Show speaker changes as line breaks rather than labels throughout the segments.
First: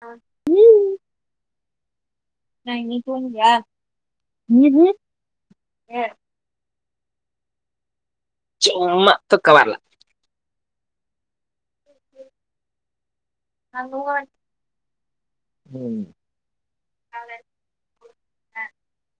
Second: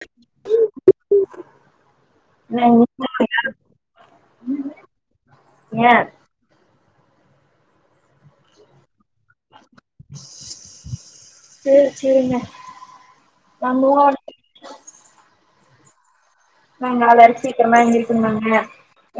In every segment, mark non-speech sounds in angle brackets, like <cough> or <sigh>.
ஆ
ஏ
ந நீ தூங்குவியா ஏ சும்மா தூக்கோ வர்ல
சேர் சேரிங்க நா
நாங்க ஓட்
வாங்க எல்லாரோ சீக்குரமா எந்திருக்கணுமாங்க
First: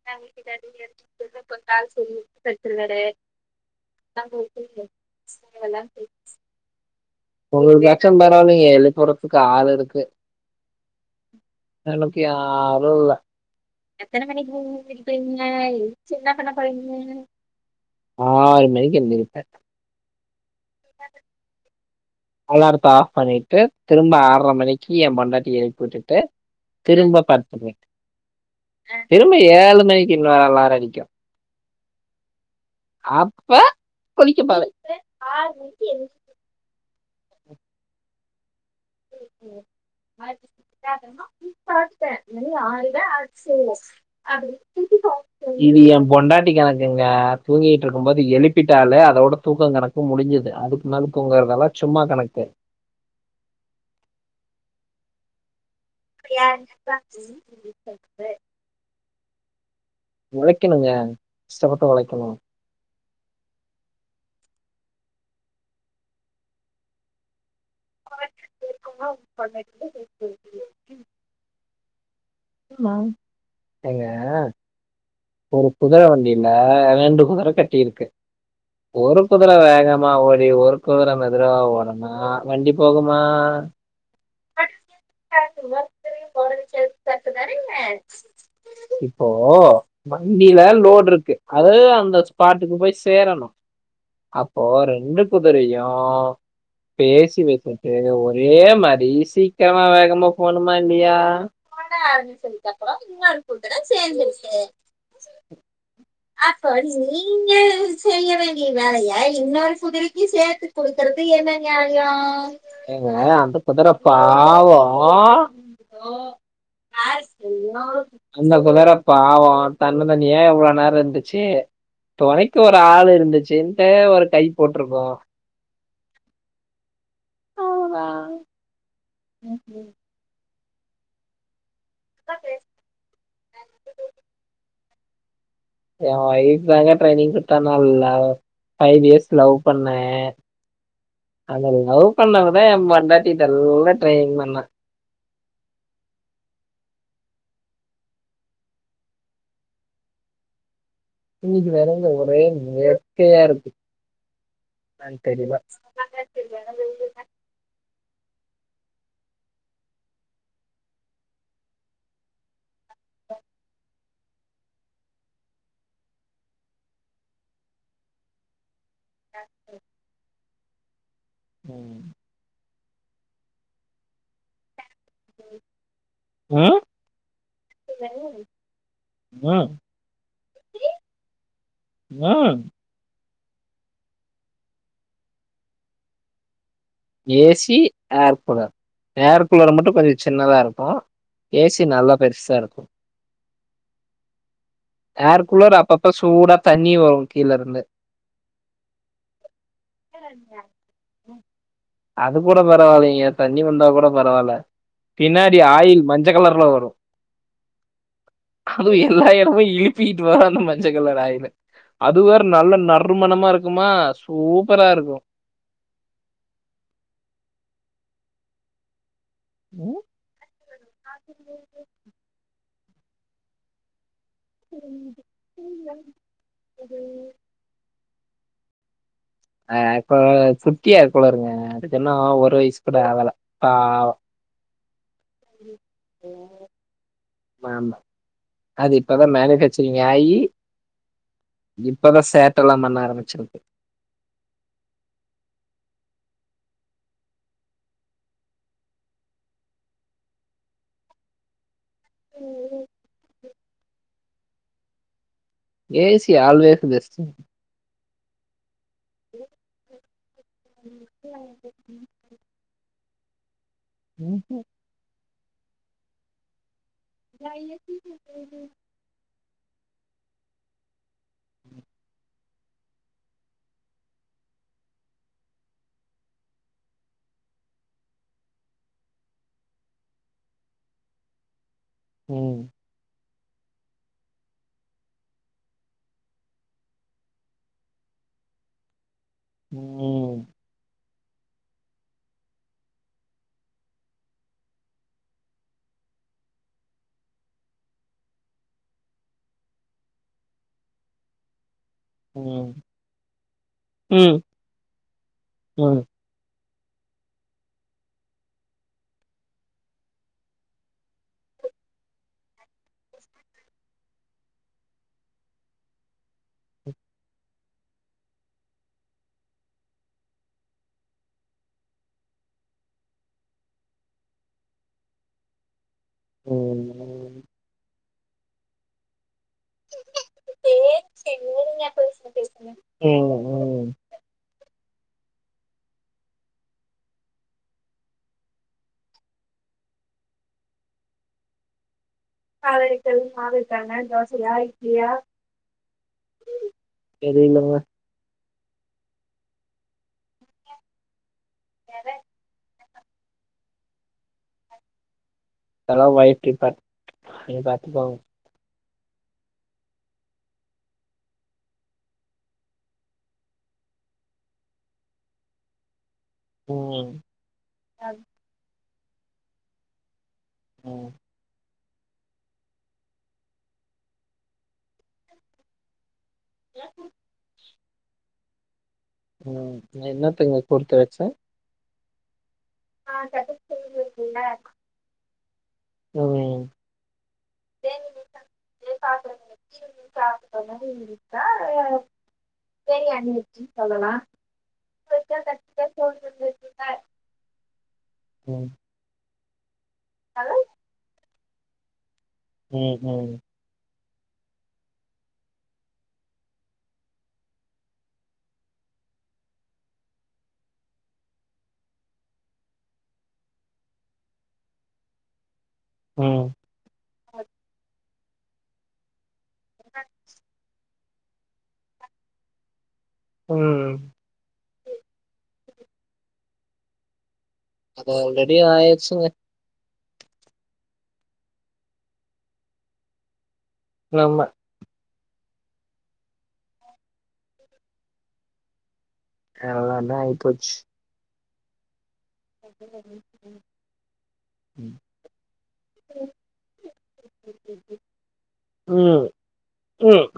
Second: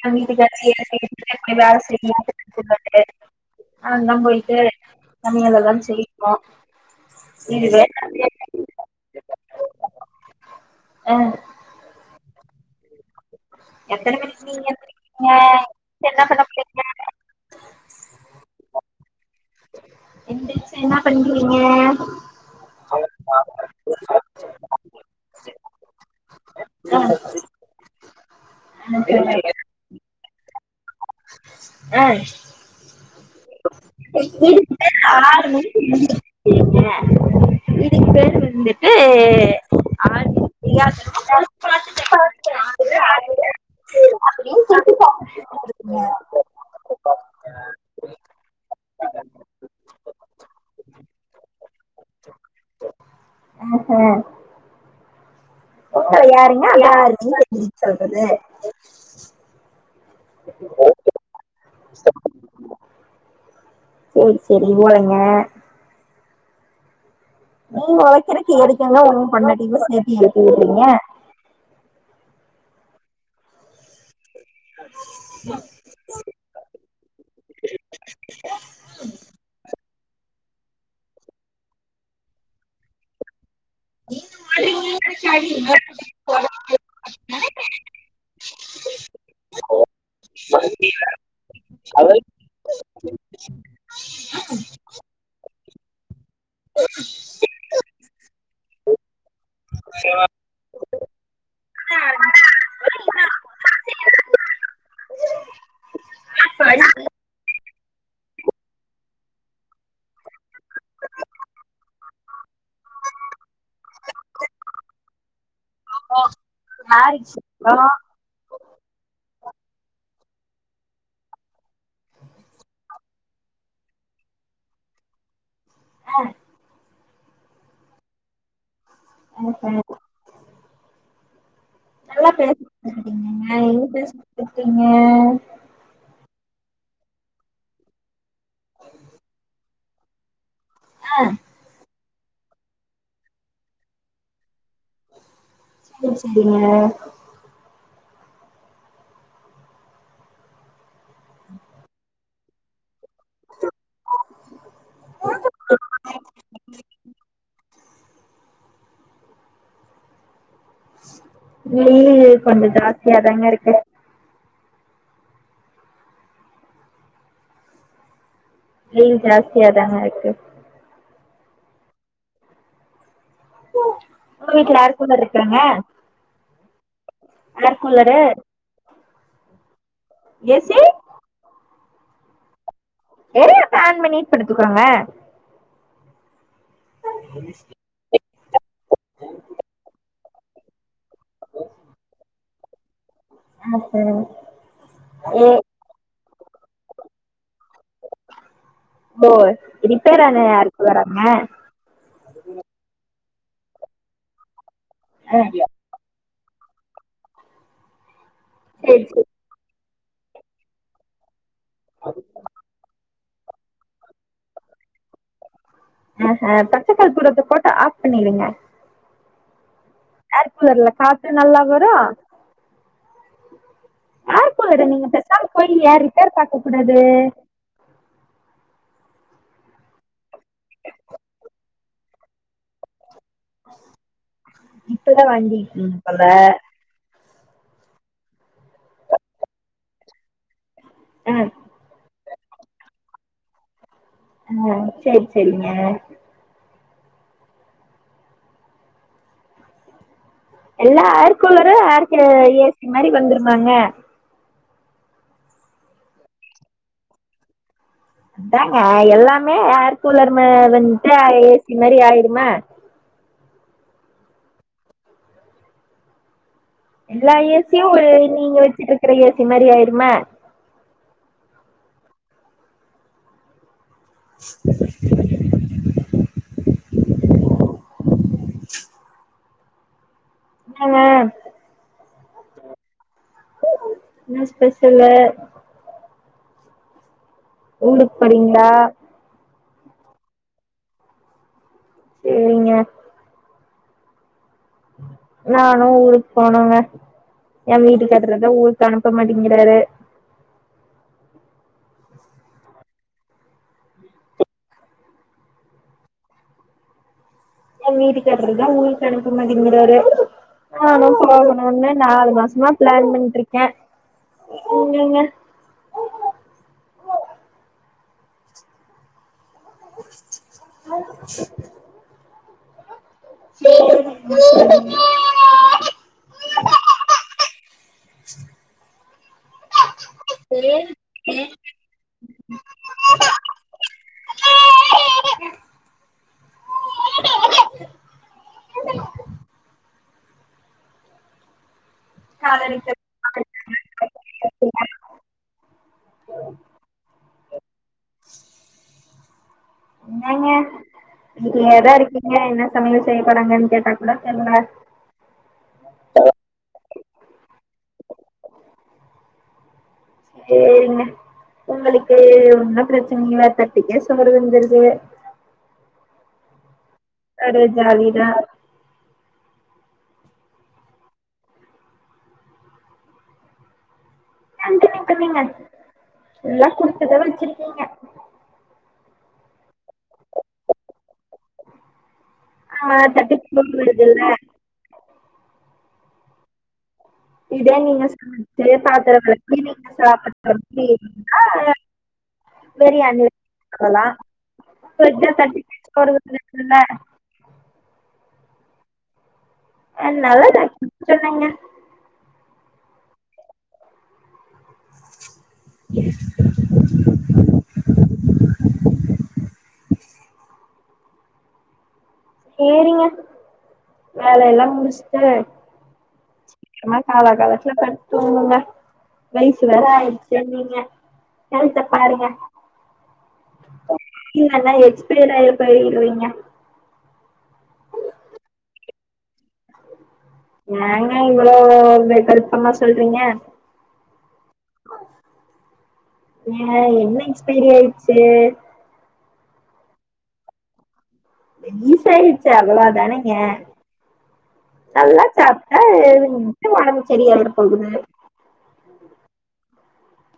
ஏங் வீட்டுக்கார்ரு எத செய்யறத்துன்னு தெரியாத நீ வேல செய்யி அப்டின்னு போய்டுவாரு அந்த போய்ட்டு <unintelligible> சொல்லி
உங்களுக்காச்சும் பரவாலெங்க எழுப்பி உட்றதுக்கு ஆள் இருக்கு
ஆ
எனக்கு யாரு இல்ல எத்தன மணிக்கி நீங்க எந்திருப்பீங்க எந்னிச்சு என்ன பண்ண பைய ஆறு மணிக்கு எந்திருப்ப
எந்துருச்சு என்ன பண்ணுவீங்க
அலாரத்த ஆஃப் பண்ணிட்டு திரும்ப ஆற்ர மணிக்கு ஏ பொண்டாட்டிய எழுப்பி வுட்டுட்டு
ஆ
திரும்ப பத்துடுவே
ஆ
திரும்ப
சரி.
ஏழு மணிக்கு இன்னோரு அலாரோ அடிக்கு
ஏய்
அப்ப குளிக்க
<inaudible>
பாவேன்
இதுக்கு பேர் வந்துட்டு ட்டு ஆ
<inaudible> மணி ஆறு தா ஆச்சுங்க
அப்படின்னு சொல்லிட்டு
<inaudible> இது ஏ பொண்டாட்டி கணக்குங்க தூங்கிட்டு இருக்கும் போது எழுப்பிட்டாலே அதோட தூக்கொங் கணக் கு முடிஞ்சது அதுக்கு மேல தூங்கறதெல்லா சும்மா கணக்கு
அஹ்ஹா யாருங்க <inaudible> சொல்றது
ஒழக்கெணுங்க கஷ்டப்பட்டு ஒழக்கெணு
செரி செரி ஓரேங்க நீங்க உ கெணக்கி எதுக்குங்க ஒன்னு பண்ணட்டீ சேப்பி ஏத்து விடுறீங்க
நாங் ஏங்க ஒரு குதுர வண்டில ரெண்டு குதுர கட்டிருக்கு ஒரு குதுர வேகமா ஓடி ஒரு குதுர மெதுரா ஓட்ன மா ஆ வண்டி போகுமா கர்ட்டுதானிங்க இப்போ வண்டியில லோடுருக்கு அது அந்த ஸ்பாட்டுக்கு போய் சேரணு அப்போ ரெண்டு குதுரயு பேசி வெச்சுட்டு ஒரே மா டெய் சி சீக்கரமா வேகமா போனுமா இல்லியா <inaudible> இன்னோரு குதுர சேந்துருச்சு அப்ப நீங்க செய்ய வேண்டிய வேலய இன்னொரு குதிரெக்கி சேத்து குடுக்கறது என்ன நியாயோ ஏங்க அந்த குதிர பாவோ அந்த குதர பாவோ தன்னந்தணியா எவ்ளோ நேரோ இருந்துச்சு தொணைக்கு ஒரு ஆள் இருந்துச்சுன்ட்டு ஒரு கை போட்டிருக்கோ
ஆ
அவ்ளோதா
ஆ ஆ நல்லா பேச கத்துகிட்டீங்கங்க எங்க பேச கத்துகிட்டீங்க
எ ஒய்ஃப் தாங்க ட்ரைனிங் குடுத்தா நல்லா ஃபைவ் இயர்ஸ் லவ் பண்ணே
ஆ
அந்த லவ் பண்ணவதா ஏ பொண்டாட்டிடெல்லா ட்ரெயின் பண்ணா
ம் செரிங்கிங்க
இன்னிக்கி நெறைந்த ஒரே நேர் க்கயா இருக்கு என்னன்னு தெரில
ம் கொஞ்சொ ஜாஸ்தியாதாங்க இருக்கு வெயில் ஜாஸ்தியா தாங்க இருக்கு
ம்
உங்க வீட்ல யாருக்கு மார்ருக்காங்க
ம்
கூலரு
ம்
ஏ சிரி
மேம்
<unintelligible> ப்ளான் பண்ணி படுத்துக்கோங்க
A C air cooler air கூலர மட்டு கொஞ்சோ சின்னதா இருக்கோ ஏ சி நல்லா பெருசா இருக்கூ
அமைச்சரு
ஏர் கூலர் அப்பப்ப சூடா தண்ணி வரு கீழ இருந்து
ஓ ரிப்பேரான ஏர் கூலராங்க
அது கூட பரவால்லேங்க தண்ணி வந்தா கூட பரவால்ல
ஆ
பின்னாடி
சேரி
ஆயில் மஞ் ஞ்ச கலர்ல வரு அது
சேரி
எல்லா எடமு இ இலுப்பிட்டு வரு அந்த மஞ்சள் கலர் ஆயிலு அது ஒரு நல்ல நறு மணமா இருக்குமா சூப்பரா இருக்கூ
அஹ பச்சக்கற்பூரத்த போட்டு ஆஃப் பண்ணிருங்க
ம்
ஏர் கூலர்ல காத்து நல்லா வரு ஏர் கூலர் நீங்க பெசாம போய் ஏ ரிப்பேர் பாக்க கூடாது
அ இப்போ குட்டி ஏர் கூலருங்க அதுக்கின்னு ஒரு வயிஸ் கூட ஆவல பாவோ
இப்பதா வாங்கிருக்கீங் போல
மாமா அது இப்பதா மேனுஃபேக்சரிங் ஆயி
ஆ
இப்பதா சேட்டலா பண்ண ஆரம்பிச்சிருக்கு
நோ சேர் சேரிங்க எல்லா ஏர் கூலரு ஏர்க்குல ஏ சி மாரி வந்துருமாங்க
ஏ சி ஆல்வேஸு பெஸ்ட்டு
அதாங்க எல்லாமே ஏர் கூலர் ம வந்ட்டா ஏ சி மேரி ஆயிருமா
ம்ஹு
எல்லா ஏ சி யு ஒரு நீங்க வெச்சிட்ருக்ற ஏசி மாரி ஆயிருமா
ம்
<inaudible> ஹலோ
ம்
என்ன ஸ்பெஷல்லு ஊருக் போறீங்ளா
ம் ம்
சே நானு ஊருக் போனுங்க எ வீட்டுக்காரரு தா ஊருக்கு அனுப்ப மாட்டங்கிறாரு
ம் ம் ம்
எங்க வீட்டுக் அப்பிடிதா ஊருக்கு அனுப்ப மாட்டங்கிறாரு நானு போகணுன்னு நாலு மாசமா ப்ளான் பண்ணிட்ருக்கே எங்கங்க <inaudible> <inaudible>
ம் இல்லங்க தோழி ம்
<inaudible>
ம்
காலடிக்க
ஹாய் தேங் மாரி இருக்காங்க தோசையா, இட்லியா, தெரிலங்க.
என்னங்க இங்கயேதா இருக்கீங்க என்ன சமையல் செய்யப்போறாங்கன் கேட்டா கூட தெரில.
அதெல்லாம் வைஃப் டிபன் அவுங்களே பாத்துபாங்க.
சேரிங்க உங்களுக்கு ஒன்னும் பிரச்சன இல்ல தட்டிக்கே சோறு வந்துருது.
உம்.
ஒரே ஜாலிதா
உம்.
<unintelligible> எல்லா குடுத்துதா வச்சுருக்கீங்க.
உம் என்னத்துங்க குடுத்து வச்ச?
அ தட்டுக்கு சோறு வருதுல
உம்
இத நீங்க சமைச்சு பாத்திர விளக்கி வீட்ல சாப்பாடு சமச்சிருந்தா நல்லா... பிரியாணி சொல்லலா, பசிச்சா தட்டுக்கே சோறு வந்துறுதுல.
ம்
அ நல்ல <unintelligible> சொல்லுங்க
உம் உம்.
உம். சேரிங்க வேலயெல்லா முடிஷட்டு
ம்
சீக்கிரமா காலா காலத்துல படுத் தூங்குங்க வயசு வேற ஆயிடுச்சுனிங்க வருத்தபடாதிங்க.
ம்
இல்லனா எக்ஸ்ப்ரீட்ஆய் போய்டுவீங்க.
அது ஆல்ரடி ஆயாச்சுங்க.
ஏங்க நீங்க வேற இந்த கஷ்டமா சொல்றீங்க.
லம்ம
ஏ, என்ன எக்ஸ்பைரி ஆயிடுச்சு?
எல்லோண்ணா ஆயிப்போச்சு.
யிசாய்டுச்சு, அவ்ளோ தானேங்க. நல்லா சாப்ட்டா <unintelligible> ஒடம்பு செரியாயிட போகுது
உம் உம்.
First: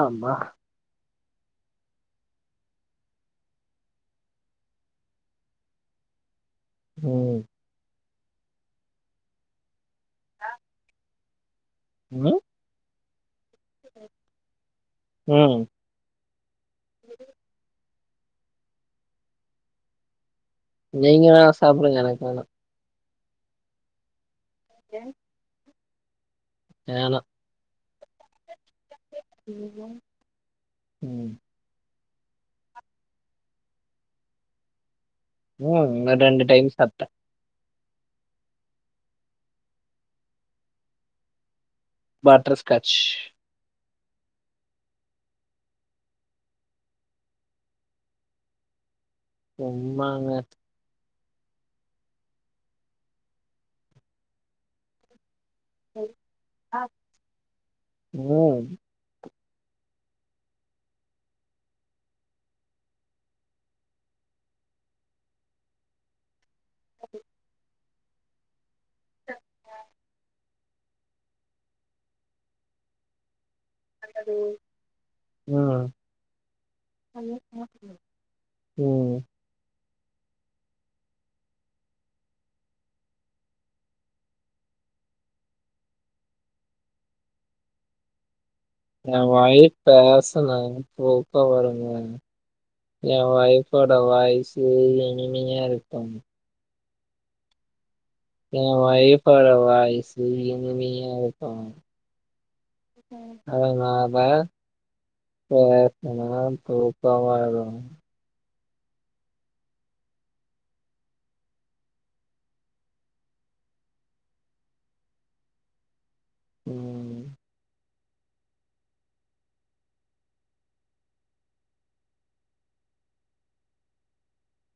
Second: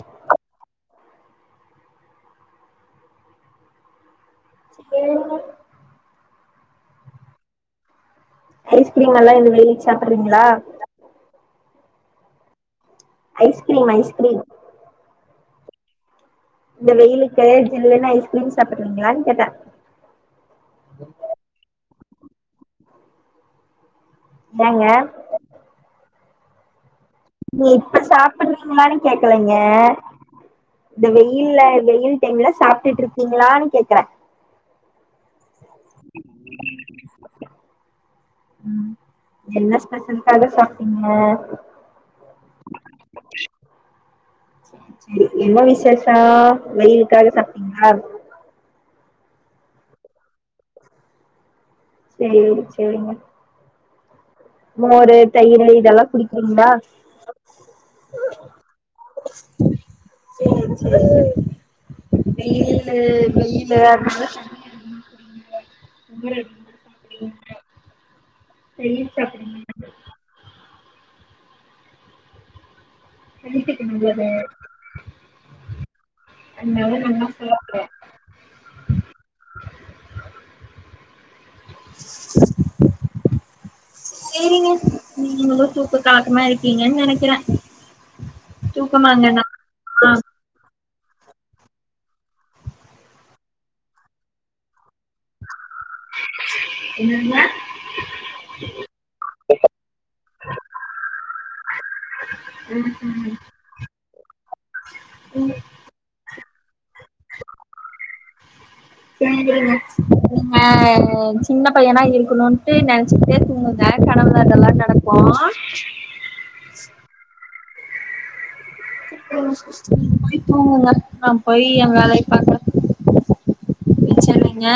ஆமா
ஏங்க...
உம்.
ஐஸ்கிரீமெல்லா இந்த வெயிலுக் சாப்பிட்றீங்களா?
உம்.
Ice cream, ice cream.
உம்..
இந்த வெயிலுக்கு ஜில்லுன்னு ஐஸ்கிரீம் சாப்றீங்களானு கேட்டே?
நீங்க வேணா சாப்டுங்க எனக் வேணா
வாங்க.
வேணா.
நீ இப்ப சாப்றீங்களான்னு கேக்கலங்க இந்த
ம்
வெயில்ல வெயில்... நீங்களும் சாப்டுட்டு இருக்கிங்களான்னு கேக்குறே.
உம் ரெண்டு ரெண்டு டைம் சாப்டே.
உம் என்ன ஸ்பெஷல்காக சாப்டீங்க.
பட்டர்ஸ்காட்ச்.
என்ன விசேஷோ வெயிலுக்காக சாப்டீங்களா?
சும்மாங்க.
சேரி சேரிங்க மோரு தயிரு இதெல்லா குடிக்கிறீங்ளா
ம்
சேரி சேரி வெயிலு வெயிலு அதனால குமர சாப்டுங்க தயிர் சாப்பிடுங்க நைட்டுக்கு என்னது
அது
அதனால நல்லா சாப்டுறே
ம்
சேரிங்க நீங்களு தூக்கோ கலக்கமா இருக்கீங்கன்னு நினைக்கிறே
எ ஒய்ஃப்
ஆ
பேசுனாதா தூக்கோ வருங்க ஏ வைஃபோட வாய்சு இனிமையா இருக்கனு
என்னங்க
என ஒய்ஃபோட வாய்ஸ் இனிமையா இருக்கனு
ம் ம்
அதனால பேசுனா தூக்கோ வரு
சேரிங்க ஆ சின்ன பையனா இருக்கணுன்ட்டு நனச் சிட்டே தூங்குங்க கணவுள இதெல்லா நடக்கு
ம்
போய் தூங்குங்க நா போய் என் வேலய பாக்குறே என்ன சொன்னீங்க